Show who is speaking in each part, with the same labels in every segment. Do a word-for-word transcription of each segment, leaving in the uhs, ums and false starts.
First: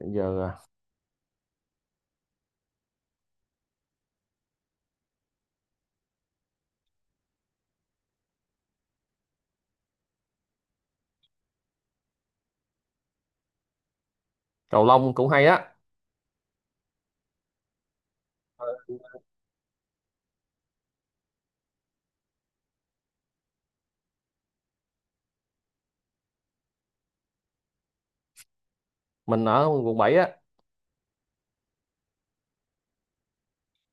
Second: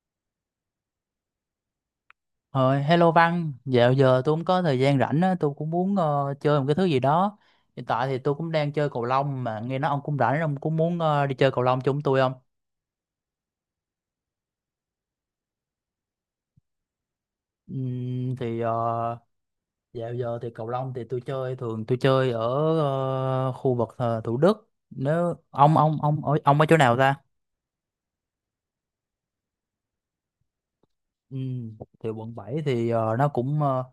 Speaker 1: Bây giờ à,
Speaker 2: Rồi, hello Văn, dạo giờ tôi cũng có thời gian rảnh á, tôi cũng muốn ờ, chơi một cái thứ gì đó. Hiện tại thì tôi cũng đang chơi cầu lông mà nghe nói ông cũng rảnh, ông cũng muốn ờ, đi chơi cầu lông chung tôi không?
Speaker 1: cầu lông cũng hay á.
Speaker 2: Ừm, thì ờ, dạo giờ thì cầu lông thì tôi chơi, thường tôi chơi ở ờ, khu vực ờ, Thủ Đức. Nếu ông ông ông ở ông ở chỗ nào ta?
Speaker 1: Mình ở quận bảy á.
Speaker 2: Ừm, thì quận bảy thì ờ, nó cũng ờ,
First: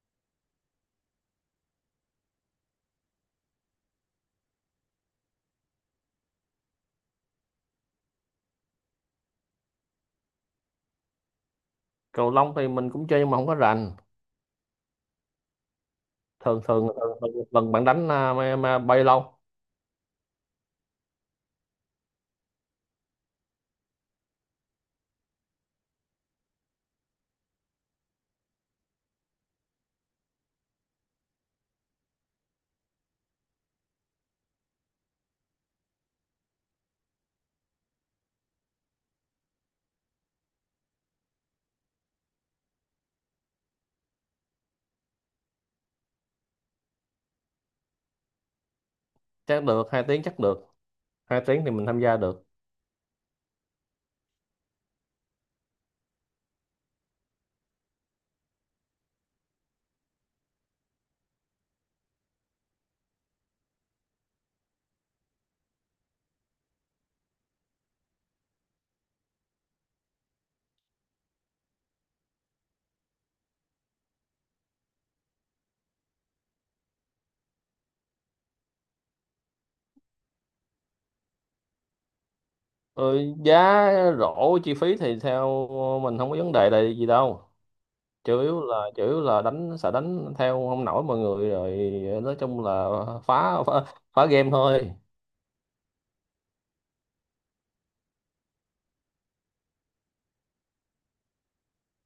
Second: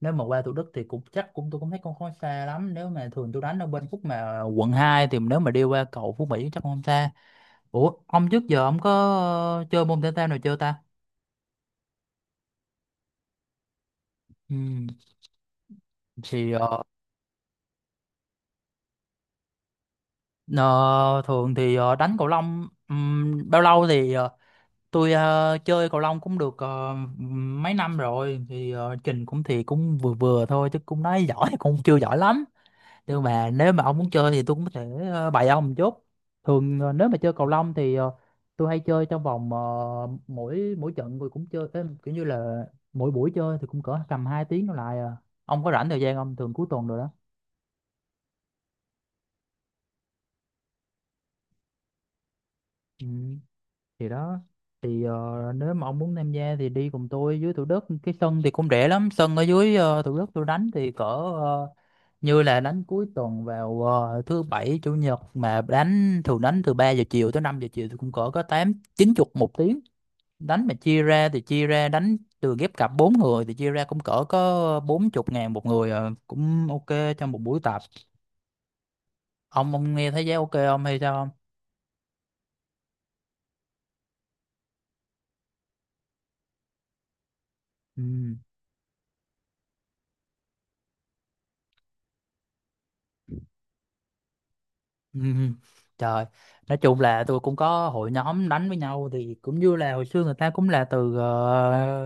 Speaker 2: nếu mà qua Thủ Đức thì cũng chắc cũng tôi cũng thấy cũng không xa lắm. Nếu mà thường tôi đánh ở bên khúc mà quận hai thì nếu mà đi qua cầu Phú Mỹ chắc không xa. Ủa, ông trước giờ ông có ờ, chơi môn thể thao nào chưa ta?
Speaker 1: Cầu lông thì mình cũng chơi nhưng mà không có rành.
Speaker 2: Ừ, thì
Speaker 1: Thường
Speaker 2: ờ,
Speaker 1: thường, thường, thường một lần bạn đánh à, mà, mà bay lâu.
Speaker 2: ờ, thường thì ờ, đánh cầu lông ừm, bao lâu thì ờ, tôi ờ, chơi cầu lông cũng được ờ, mấy năm rồi thì ờ, trình cũng thì cũng vừa vừa thôi chứ cũng nói giỏi cũng chưa giỏi lắm. Nhưng mà nếu mà ông muốn chơi thì tôi cũng có thể ờ, bày ông một chút. Thường ờ, nếu mà chơi cầu lông thì ờ, tôi hay chơi trong vòng ờ, mỗi mỗi trận tôi cũng chơi, ê, kiểu như là mỗi buổi chơi thì cũng cỡ tầm hai tiếng đổ lại à. Ông có rảnh thời gian không, thường cuối tuần rồi đó.
Speaker 1: Chắc được hai tiếng. Chắc được. Hai tiếng thì mình tham gia được.
Speaker 2: Ừ. Thì đó, thì ờ, nếu mà ông muốn tham gia thì đi cùng tôi dưới Thủ Đức, cái sân thì cũng rẻ lắm, sân ở dưới ờ, Thủ Đức tôi đánh thì cỡ ờ, như là đánh cuối tuần vào ờ, thứ bảy chủ nhật mà đánh, thường đánh từ ba giờ chiều tới năm giờ chiều thì cũng cỡ có tám chín chục một tiếng. Đánh mà chia ra thì chia ra đánh từ ghép cặp bốn người thì chia ra cũng cỡ có bốn chục ngàn một người, ờ, cũng ok trong một buổi tập. Ông ông nghe thấy giá ok không hay sao không?
Speaker 1: Ừ, giá, rổ chi phí thì theo mình không có vấn đề là gì đâu.
Speaker 2: Ừ.
Speaker 1: Chủ yếu là chủ yếu là đánh, sợ đánh theo không nổi mọi người rồi. Nói chung là phá phá, phá game thôi.
Speaker 2: Ừm, Trời, nói chung là tôi cũng có hội nhóm đánh với nhau thì cũng như là hồi xưa người ta cũng là từ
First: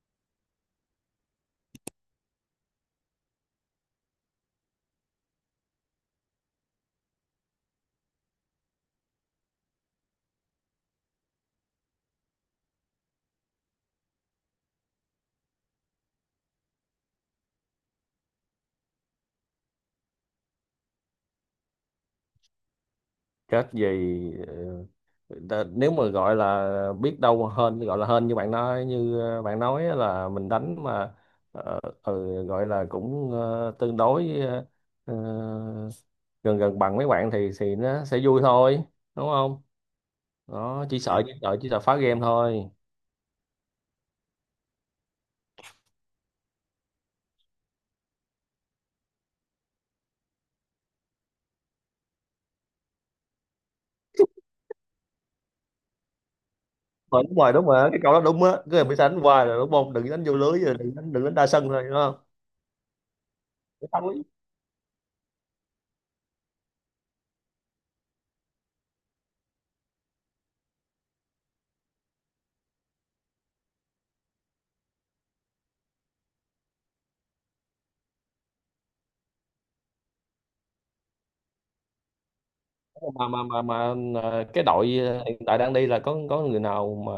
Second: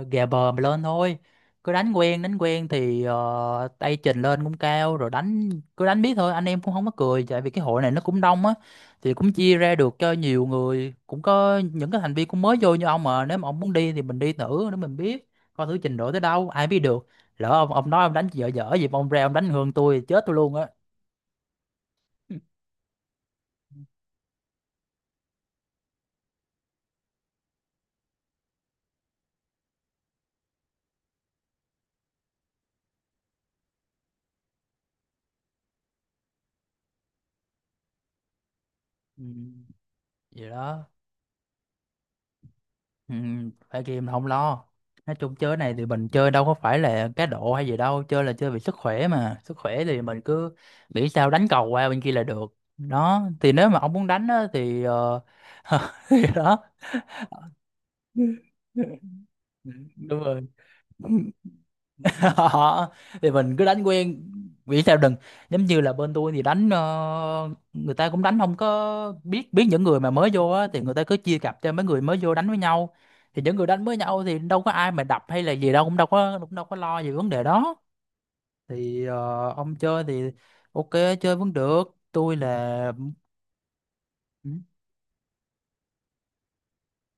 Speaker 2: uh, ghè bờ mà lên thôi. Cứ đánh quen, đánh quen thì ờ, tay trình lên cũng cao rồi, đánh cứ đánh biết thôi, anh em cũng không có cười tại vì cái hội này nó cũng đông á thì cũng chia ra được cho nhiều người, cũng có những cái thành viên cũng mới vô như ông mà nếu mà ông muốn đi thì mình đi thử để mình biết, coi thử trình độ tới đâu, ai biết được. Lỡ ông ông nói ông đánh dở dở gì mà ông ra ông đánh hơn tôi thì chết tôi luôn á.
Speaker 1: Chết gì. Nếu mà gọi là biết đâu hên, gọi là hên như bạn nói, như ờ, bạn nói á, là mình đánh mà, ờ, ừ, gọi là cũng ờ, tương đối, ờ, ờ, gần gần bằng mấy bạn thì thì nó sẽ vui thôi,
Speaker 2: Ừ,
Speaker 1: đúng không?
Speaker 2: vậy đó.
Speaker 1: Đó, chỉ sợ chỉ sợ chỉ sợ phá game thôi.
Speaker 2: Ừ, phải game là không lo, nói chung chơi này thì mình chơi đâu có phải là cá độ hay gì đâu, chơi là chơi vì sức khỏe, mà sức khỏe thì mình cứ nghĩ sao đánh cầu qua bên kia là được. Đó thì nếu mà ông muốn đánh á, thì ờ, thì đó.
Speaker 1: Rồi, đúng rồi, đúng rồi, cái câu đó đúng á, cứ bị đánh hoài là
Speaker 2: Ừ,
Speaker 1: đúng không, đừng
Speaker 2: đúng
Speaker 1: đánh vô
Speaker 2: rồi.
Speaker 1: lưới, rồi đừng đánh, đừng đánh đa sân thôi, đúng không?
Speaker 2: Đó, thì mình cứ đánh
Speaker 1: Cái thắng.
Speaker 2: quen vì sao đừng, giống như là bên tôi thì đánh ờ, người ta cũng đánh không có biết biết những người mà mới vô á thì người ta cứ chia cặp cho mấy người mới vô đánh với nhau. Thì những người đánh với nhau thì đâu có ai mà đập hay là gì đâu, cũng đâu có cũng đâu có lo về vấn đề đó. Thì ờ, ông chơi thì ok, chơi vẫn được. Tôi là...
Speaker 1: Mà mà mà mà ờ, cái đội ờ, hiện tại đang đi là có có người nào mà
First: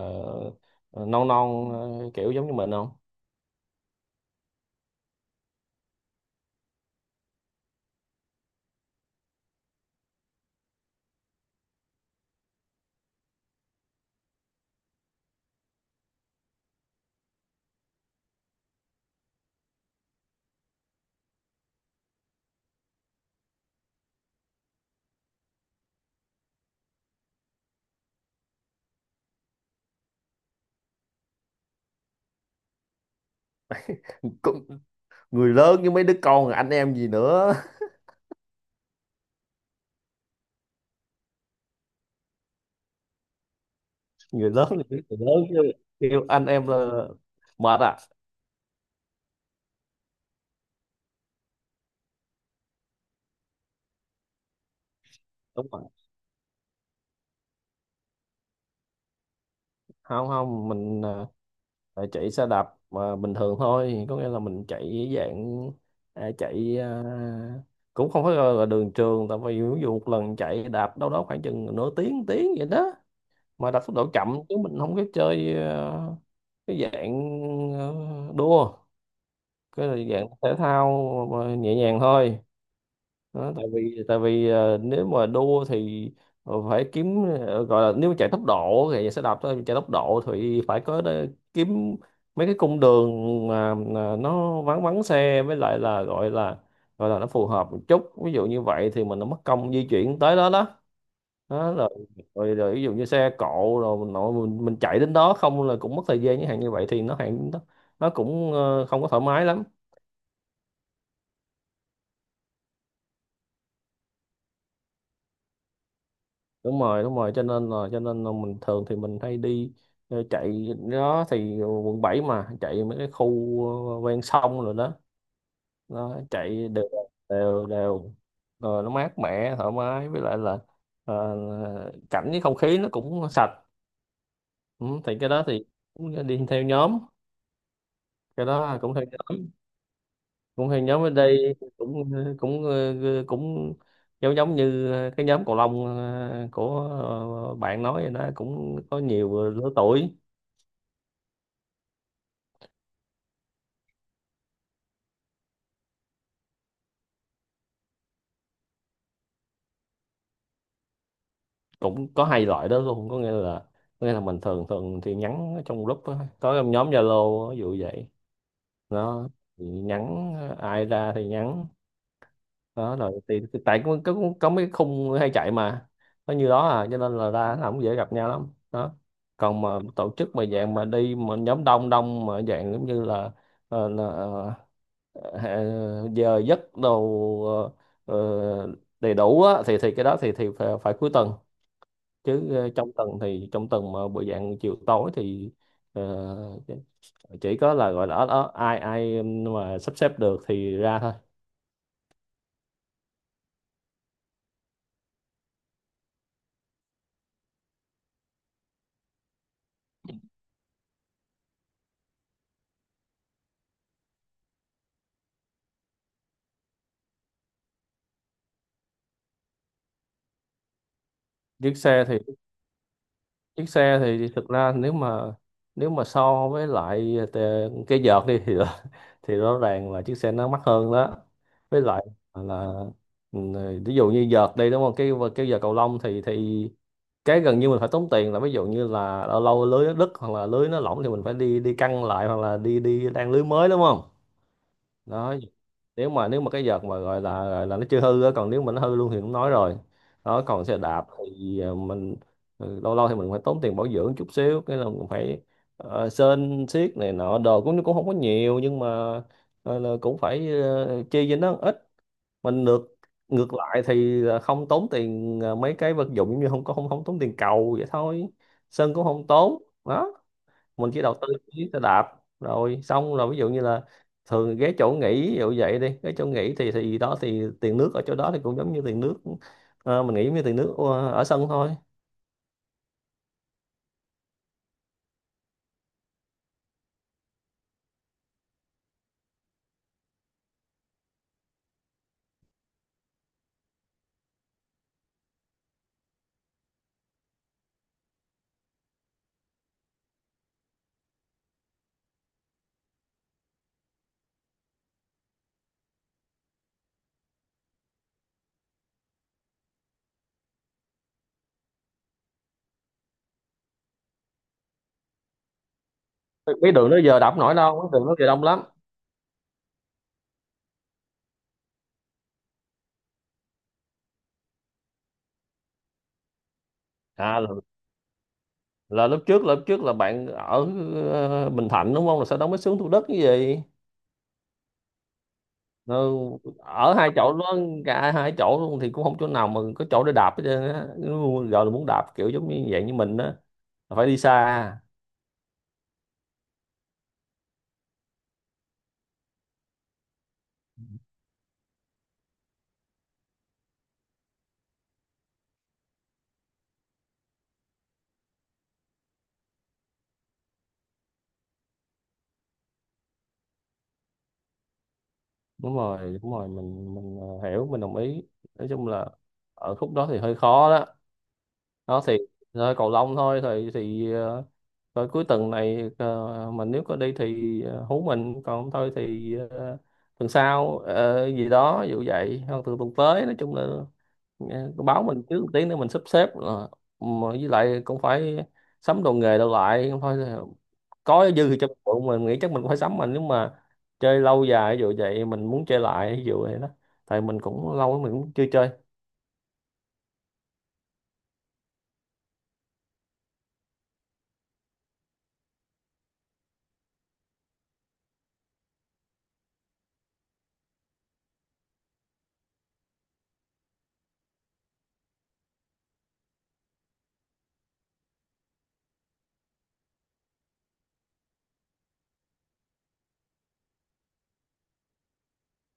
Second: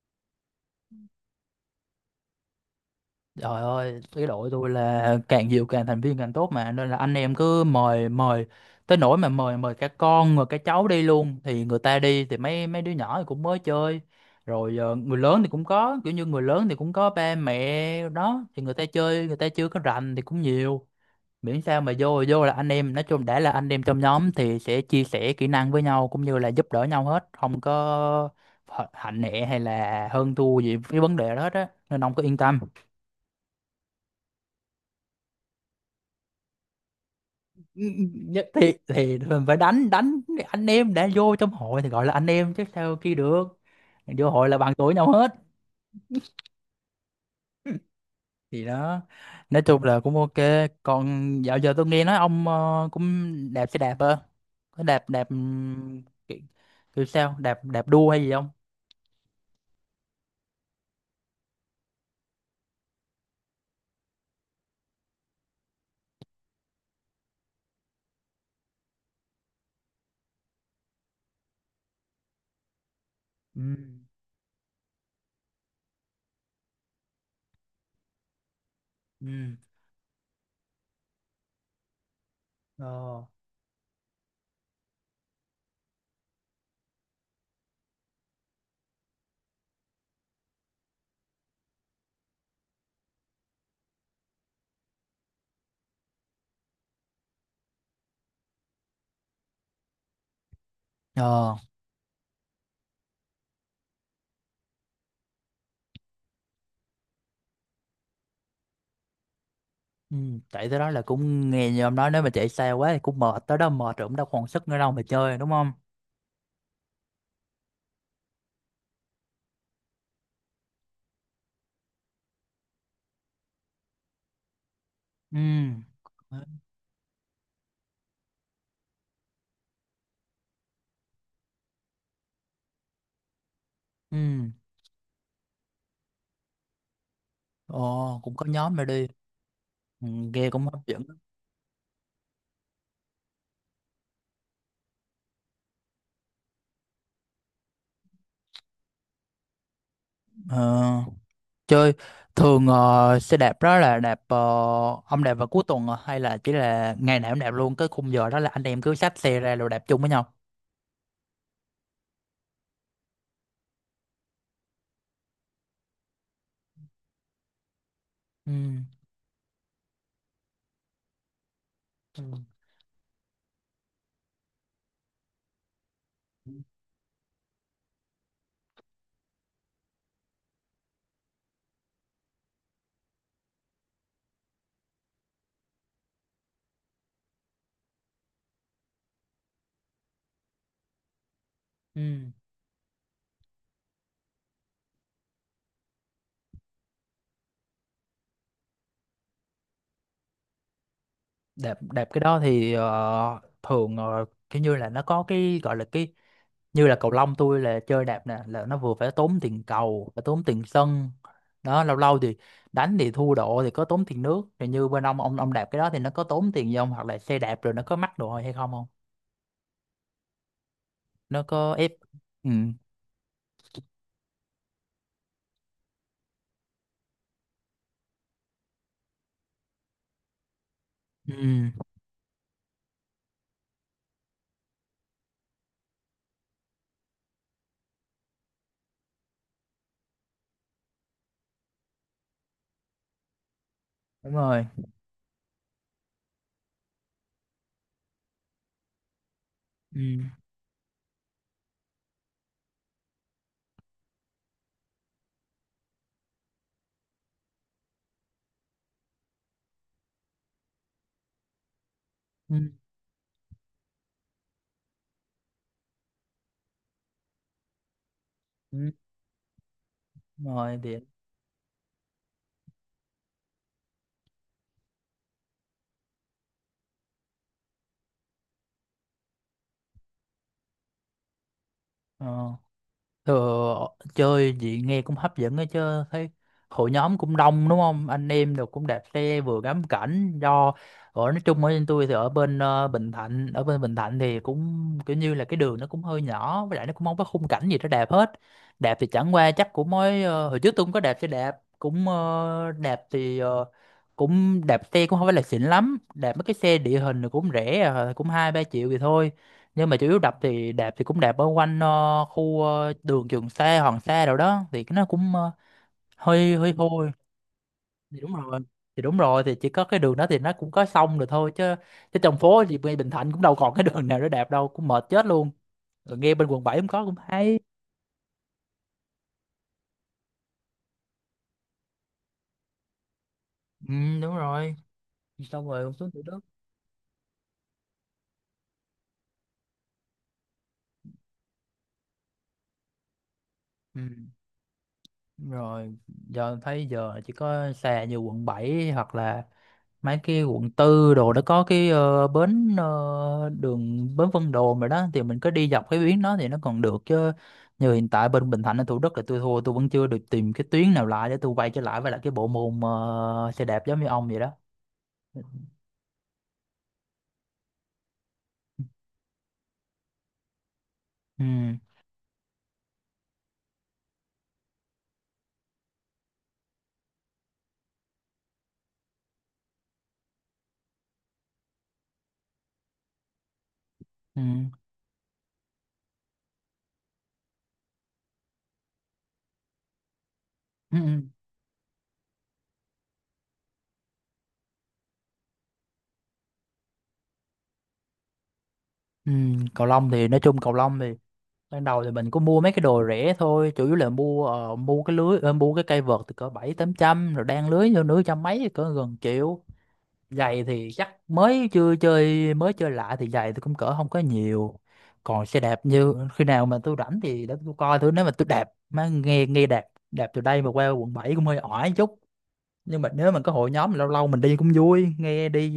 Speaker 1: ờ, non non ờ, kiểu giống như mình không?
Speaker 2: Trời ơi, cái đội tôi là càng nhiều càng thành viên càng tốt mà, nên là anh em cứ mời mời tới nỗi mà mời mời cả con rồi cả cháu đi luôn, thì người ta đi thì mấy mấy đứa nhỏ thì cũng mới chơi. Rồi ờ, người lớn thì cũng có, kiểu như người lớn thì cũng có ba mẹ đó thì người ta chơi, người ta chưa có rành thì cũng nhiều, miễn sao mà vô vô là anh em, nói chung đã là anh em trong nhóm thì sẽ chia sẻ kỹ năng với nhau cũng như là giúp đỡ nhau hết, không có hạnh nệ hay là hơn thua gì cái vấn đề đó hết á, nên ông cứ yên tâm.
Speaker 1: Có- Người lớn với mấy đứa con anh em gì nữa.
Speaker 2: Nhất thì thì mình phải đánh đánh, anh em đã vô trong hội thì gọi là anh em chứ sao kia được, vô hội
Speaker 1: Người
Speaker 2: là
Speaker 1: lớn
Speaker 2: bằng
Speaker 1: thì
Speaker 2: tuổi
Speaker 1: biết
Speaker 2: nhau
Speaker 1: người
Speaker 2: hết.
Speaker 1: lớn chứ, kêu anh em là mệt à.
Speaker 2: Thì đó, nói chung là cũng ok. Còn dạo giờ tôi nghe nói ông ờ, cũng đạp xe đạp ơ, có đạp đạp
Speaker 1: Đúng rồi.
Speaker 2: ừm, kiểu, kiểu sao đạp, đạp đua hay gì không?
Speaker 1: Không, không, mình ờ, chạy xe đạp mà bình thường thôi, có nghĩa là mình chạy dạng, ờ, chạy ờ, cũng không phải gọi là đường trường, tại vì ví dụ một lần chạy đạp đâu đó khoảng chừng nửa tiếng, tiếng vậy đó,
Speaker 2: Ừ.
Speaker 1: mà đặt tốc độ chậm, chứ mình không có chơi ờ, cái dạng, ờ, đua.
Speaker 2: Ừ.
Speaker 1: Cái là dạng thể thao mà nhẹ nhàng thôi.
Speaker 2: Ờ.
Speaker 1: Đó, tại vì tại vì ờ, nếu mà đua thì ờ, phải kiếm, ờ, gọi là nếu chạy tốc độ thì sẽ đạp thôi, chạy tốc độ thì phải có đe- kiếm mấy cái cung đường mà mà nó vắng vắng xe, với lại là gọi là, gọi là nó phù hợp một chút, ví dụ như vậy, thì mình nó mất công di chuyển tới đó đó.
Speaker 2: Ờ.
Speaker 1: Đó rồi, rồi rồi ví dụ như xe cộ, rồi mình nội mình, mình chạy đến đó không là cũng mất thời gian, những hàng như vậy thì nó hàng nó, nó cũng ờ, không có thoải mái lắm.
Speaker 2: Ừ. Chạy tới đó là cũng nghe như ông nói, nếu mà chạy xa quá thì cũng mệt, tới đó mệt rồi cũng đâu còn sức nữa đâu mà chơi đúng không?
Speaker 1: Đúng rồi, đúng rồi, cho nên là cho nên là mình thường thì mình hay đi ờ, chạy đó, thì quận bảy mà chạy mấy cái khu ờ, ven sông rồi đó,
Speaker 2: Ừ.
Speaker 1: nó chạy đều, đều đều, rồi nó mát mẻ thoải mái, với lại là ờ, cảnh với không khí nó cũng sạch.
Speaker 2: Ừ.
Speaker 1: Ừ, thì cái đó thì cũng đi theo nhóm.
Speaker 2: Ồ, cũng có
Speaker 1: Cái
Speaker 2: nhóm
Speaker 1: đó
Speaker 2: rồi
Speaker 1: cũng theo
Speaker 2: đi.
Speaker 1: nhóm.
Speaker 2: Ừ, nghe cũng
Speaker 1: Cũng
Speaker 2: hấp
Speaker 1: hay, nhóm
Speaker 2: dẫn.
Speaker 1: ở đây cũng cũng ờ, cũng giống giống như cái nhóm cầu lông ờ, của, ờ, bạn nói vậy đó, cũng có nhiều lứa tuổi.
Speaker 2: Ờ, chơi thường ờ, xe đạp đó là đạp ờ, ông đạp vào cuối tuần à? Hay là chỉ là ngày nào cũng đạp luôn cái khung giờ đó là anh em cứ xách xe ra rồi đạp chung với nhau.
Speaker 1: Cũng có hai loại đó luôn, có nghĩa là, có nghĩa là mình thường thường thì nhắn ở trong group á, có trong nhóm Zalo ví dụ vậy.
Speaker 2: Ừ.
Speaker 1: Nó thì nhắn ờ, ai ra thì nhắn.
Speaker 2: Ừ.
Speaker 1: Đó rồi thì, thì tại có, có có mấy khung hay chạy mà nó như đó à, cho nên là ra nó không dễ gặp nhau lắm. Đó, còn mà tổ chức mà dạng mà đi mà nhóm đông đông mà dạng giống như là, ờ, là ờ, ờ, giờ giấc đồ ờ, ờ, đầy đủ á, thì thì cái đó thì thì phải, phải cuối tuần,
Speaker 2: Ừ.
Speaker 1: chứ ờ, trong tuần thì trong tuần mà buổi dạng chiều tối thì ờ, chỉ có là gọi là ở, ở ai ai mà sắp xếp được thì ra thôi.
Speaker 2: Đạp đạp cái đó thì ờ, thường ờ, kiểu như là nó có cái gọi là cái, như là cầu lông tôi là chơi đạp nè, là nó vừa phải tốn tiền cầu phải tốn tiền sân, đó lâu lâu thì đánh thì thua độ thì có tốn tiền nước, rồi như bên ông, ông ông đạp cái đó thì nó có tốn tiền gì không, hoặc là xe đạp rồi nó có mắc đồ hay không không, nó có
Speaker 1: Chiếc
Speaker 2: ép...
Speaker 1: xe thì,
Speaker 2: Ừ.
Speaker 1: chiếc xe thì thực ra nếu mà, nếu mà so với lại tè- cái vợt đi thì rõ- thì rõ ràng là chiếc xe nó mắc hơn đó,
Speaker 2: Ừ.
Speaker 1: với lại là, ừ, ví dụ như vợt đi đúng không, cái cái vợt cầu lông thì, thì cái gần như mình phải tốn tiền là, ví dụ như là lâu lâu lưới nó đứt, hoặc là lưới nó lỏng thì mình phải đi đi căng lại, hoặc là đi đi đan lưới mới, đúng không?
Speaker 2: Đúng rồi.
Speaker 1: Đó, nếu mà, nếu mà cái vợt mà gọi là, gọi là nó chưa hư á, còn nếu mà nó hư luôn thì cũng nói rồi.
Speaker 2: ừ
Speaker 1: Đó, còn xe đạp thì ờ, mình, ừ, lâu lâu thì mình phải tốn tiền bảo dưỡng chút xíu, cái là mình phải ờ, sơn xiết này nọ đồ, cũng cũng không có nhiều, nhưng mà ờ, là cũng phải ờ, chi cho nó ít.
Speaker 2: ừ,
Speaker 1: Mình ngược, ngược lại thì là không tốn tiền ờ, mấy cái vật dụng, giống như không có, không không tốn tiền cầu vậy thôi.
Speaker 2: ừ.
Speaker 1: Sơn cũng không tốn đó.
Speaker 2: Đúng rồi
Speaker 1: Mình
Speaker 2: thì
Speaker 1: chỉ đầu tư cái xe đạp, rồi xong rồi ví dụ như là thường ghé chỗ nghỉ ví dụ vậy đi, cái chỗ nghỉ thì thì đó thì tiền nước ở chỗ đó thì cũng giống như tiền nước ờ, mình nghĩ như tiền nước ờ, ở sân thôi.
Speaker 2: ờ. ờ. Chơi gì nghe cũng hấp dẫn ấy chứ, thấy hội nhóm cũng đông đúng không, anh em được cũng đạp xe vừa ngắm cảnh. Do ở, nói chung ở bên tôi thì ở bên ờ, Bình Thạnh, ở bên Bình Thạnh thì cũng kiểu như là cái đường nó cũng hơi nhỏ với lại nó cũng không có khung cảnh gì để đạp hết. Đạp thì chẳng qua chắc cũng mới ờ, hồi trước tôi cũng có đạp xe đạp, cũng ờ, đạp thì ờ, cũng đạp xe cũng không phải là xịn lắm, đạp mấy cái xe địa hình thì cũng rẻ à, cũng hai ba triệu thì thôi. Nhưng mà chủ yếu đập thì đạp thì cũng đạp ở quanh ờ, khu ờ, đường Trường Sa Hoàng Sa đâu đó thì cái nó cũng ờ, hơi hơi
Speaker 1: Cái đường đó
Speaker 2: hôi.
Speaker 1: giờ đạp nổi đâu, cái đường đó
Speaker 2: Thì
Speaker 1: giờ
Speaker 2: đúng
Speaker 1: đông
Speaker 2: rồi,
Speaker 1: lắm.
Speaker 2: thì đúng rồi, thì chỉ có cái đường đó thì nó cũng có sông rồi thôi chứ, chứ trong phố thì ngay Bình Thạnh cũng đâu còn cái đường nào để đạp đâu, cũng mệt chết luôn. Rồi nghe bên quận bảy cũng có cũng
Speaker 1: à là,
Speaker 2: hay.
Speaker 1: là lúc trước, là lúc trước là bạn ở ờ, Bình Thạnh đúng không, là sau đó mới xuống Thủ Đức cái gì.
Speaker 2: Ừ, đúng rồi, xong rồi cũng xuống
Speaker 1: Ừ,
Speaker 2: Thủ Đức.
Speaker 1: ở hai chỗ đó, cả hai chỗ luôn thì cũng không chỗ nào mà có chỗ để đạp hết trơn á. Nó gọi là muốn đạp kiểu giống như vậy như mình á, là
Speaker 2: Ừ,
Speaker 1: phải đi xa.
Speaker 2: đúng rồi. Giờ thấy giờ chỉ có xe như quận bảy, hoặc là mấy cái quận tư đồ đó có cái ờ, bến ờ, đường bến Vân Đồn rồi đó, thì mình cứ đi dọc cái tuyến đó thì nó còn được chứ. Như hiện tại bên Bình Thạnh ở Thủ Đức là tôi thua, tôi vẫn chưa được tìm cái tuyến nào lại để tôi quay trở lại với lại cái bộ môn ờ, xe đạp giống như ông vậy đó. Ừ.
Speaker 1: Đúng rồi, đúng rồi, mình mình ờ, hiểu, mình đồng ý. Nói chung là ở khúc đó thì hơi khó đó, nó thì, thôi cầu lông thôi thì thì ờ, rồi cuối tuần này ờ, mình nếu có đi thì ờ, hú mình, còn không thôi thì ờ, tuần sau ờ, gì đó vụ vậy, hoặc từ tuần tới, nói chung là
Speaker 2: Ừ.
Speaker 1: ờ, báo mình trước một tiếng để mình sắp xếp, là mà với lại cũng phải sắm đồ nghề đâu lại không thôi.
Speaker 2: Ừ. Ừ.
Speaker 1: Có dư thì cho mình mình nghĩ chắc mình cũng phải sắm, mà nếu mà chơi lâu dài ví dụ vậy, mình muốn chơi lại ví dụ vậy đó, tại mình cũng lâu lắm mình cũng chưa chơi.
Speaker 2: Ừ. Cầu lông thì nói chung cầu lông thì ban đầu thì mình có mua mấy cái đồ rẻ thôi, chủ yếu là mua ờ, mua cái lưới, ờ, mua cái cây vợt từ cỡ bảy tám trăm, rồi đan lưới vô nửa trăm mấy, cỡ gần triệu. Giày thì chắc mới chưa chơi, mới chơi lại thì giày tôi cũng cỡ không có nhiều. Còn xe đạp như khi nào mà tôi rảnh thì để tôi coi thử, nếu mà tôi đạp má nghe, nghe đạp, đạp từ đây mà qua quận bảy cũng hơi ỏi chút. Nhưng mà nếu mà có hội nhóm lâu lâu mình đi cũng vui nghe, đi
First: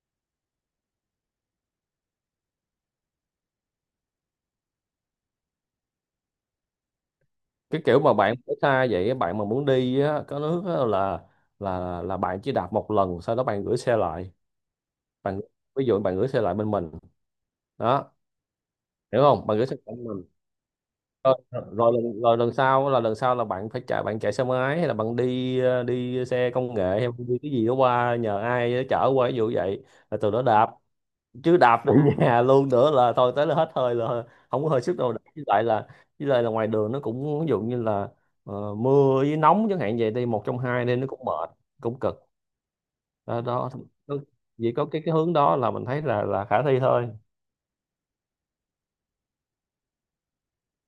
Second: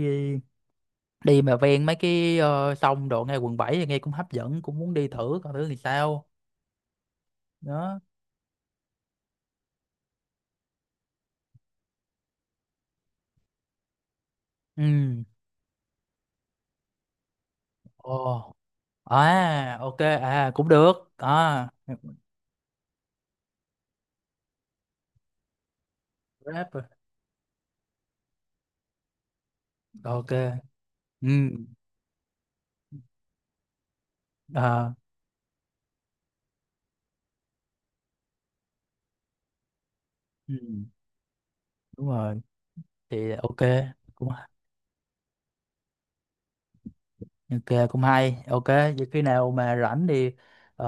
Speaker 2: đi mà ven mấy cái ờ, sông đồ ngay quận bảy thì nghe cũng hấp dẫn, cũng muốn đi thử coi thử thì sao.
Speaker 1: Cái
Speaker 2: Đó.
Speaker 1: kiểu mà bạn ở xa vậy, bạn mà muốn đi á, có nước á là là là bạn chỉ đạp một lần, sau đó bạn gửi xe lại.
Speaker 2: Ừ.
Speaker 1: Bạn, ví dụ bạn gửi xe lại bên mình. Đó,
Speaker 2: Ồ.
Speaker 1: hiểu không, bạn gửi xe
Speaker 2: À
Speaker 1: lại
Speaker 2: ok,
Speaker 1: bên mình,
Speaker 2: à cũng được
Speaker 1: rồi
Speaker 2: à.
Speaker 1: rồi lần, rồi lần sau là, lần sau là bạn phải chạy, bạn chạy xe máy hay là bạn đi ờ, đi xe công
Speaker 2: Rap.
Speaker 1: nghệ, hay đi cái gì đó qua, nhờ ai đó chở qua ví dụ vậy, là
Speaker 2: Ok.
Speaker 1: từ đó đạp.
Speaker 2: Ừ.
Speaker 1: Chứ đạp về nhà luôn nữa là thôi, tới là hết hơi, là không có hơi
Speaker 2: À.
Speaker 1: sức đâu. với lại là với lại là ngoài đường nó cũng ví dụ như là ờ, mưa với nóng chẳng hạn vậy, đi một trong hai
Speaker 2: Ừ.
Speaker 1: nên nó cũng mệt, cũng
Speaker 2: Đúng
Speaker 1: cực.
Speaker 2: rồi thì
Speaker 1: Đó,
Speaker 2: ok.
Speaker 1: đó,
Speaker 2: Cũng
Speaker 1: chỉ có cái cái hướng đó là mình thấy là là khả thi thôi.
Speaker 2: ok, cũng hay, ok vậy khi nào mà rảnh thì ờ,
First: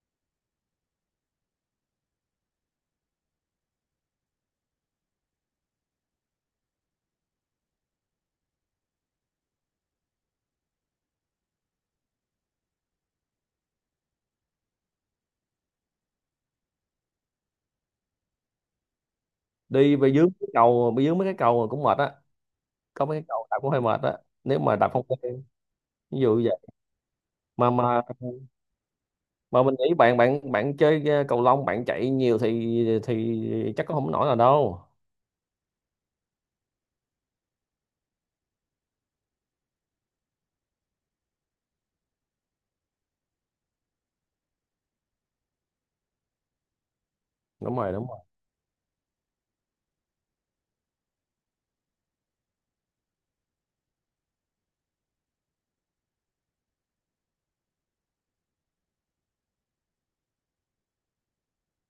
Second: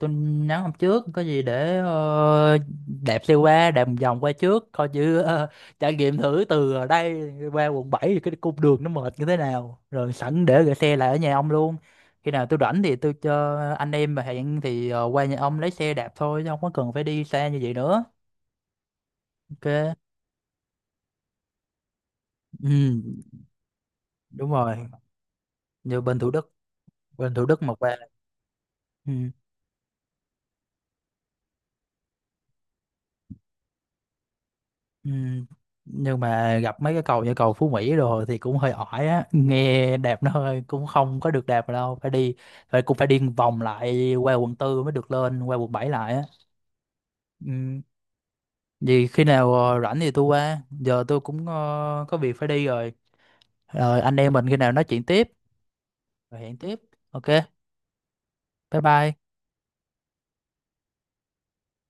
Speaker 2: tôi nhắn hôm trước có gì để ờ, đẹp xe qua, đẹp một vòng qua trước coi như ờ, trải nghiệm thử từ ở đây qua quận bảy thì cái cung đường nó mệt như thế nào, rồi sẵn để gửi xe lại ở nhà ông luôn. Khi nào tôi rảnh thì tôi cho anh em mà hẹn thì ờ, qua nhà ông lấy xe đạp thôi chứ không có cần phải đi xa như vậy nữa. Ok.
Speaker 1: Đi về dưới cái cầu, bị dưới mấy cái cầu cũng mệt á,
Speaker 2: Ừ,
Speaker 1: có mấy cái cầu đạp cũng hơi mệt á,
Speaker 2: đúng
Speaker 1: nếu
Speaker 2: rồi.
Speaker 1: mà đạp không quen,
Speaker 2: Như bên
Speaker 1: ví
Speaker 2: Thủ
Speaker 1: dụ
Speaker 2: Đức,
Speaker 1: vậy.
Speaker 2: bên Thủ Đức
Speaker 1: mà
Speaker 2: một ba.
Speaker 1: mà
Speaker 2: Ừ.
Speaker 1: mà mình nghĩ bạn, bạn bạn chơi ờ, cầu lông bạn chạy nhiều thì thì chắc có không nổi là đâu.
Speaker 2: Ừ. Nhưng mà gặp mấy cái cầu như cầu Phú Mỹ rồi thì cũng hơi ỏi á nghe, đẹp nó hơi cũng không có được đẹp đâu, phải đi phải cũng phải đi vòng lại qua quận tư mới được lên qua quận bảy lại á.
Speaker 1: Đúng
Speaker 2: Ừ.
Speaker 1: rồi, đúng
Speaker 2: Vì khi nào ờ, rảnh thì tôi qua, giờ tôi cũng ờ, có việc phải đi rồi, rồi anh em mình khi nào nói chuyện tiếp, rồi hẹn tiếp. Ok, bye bye.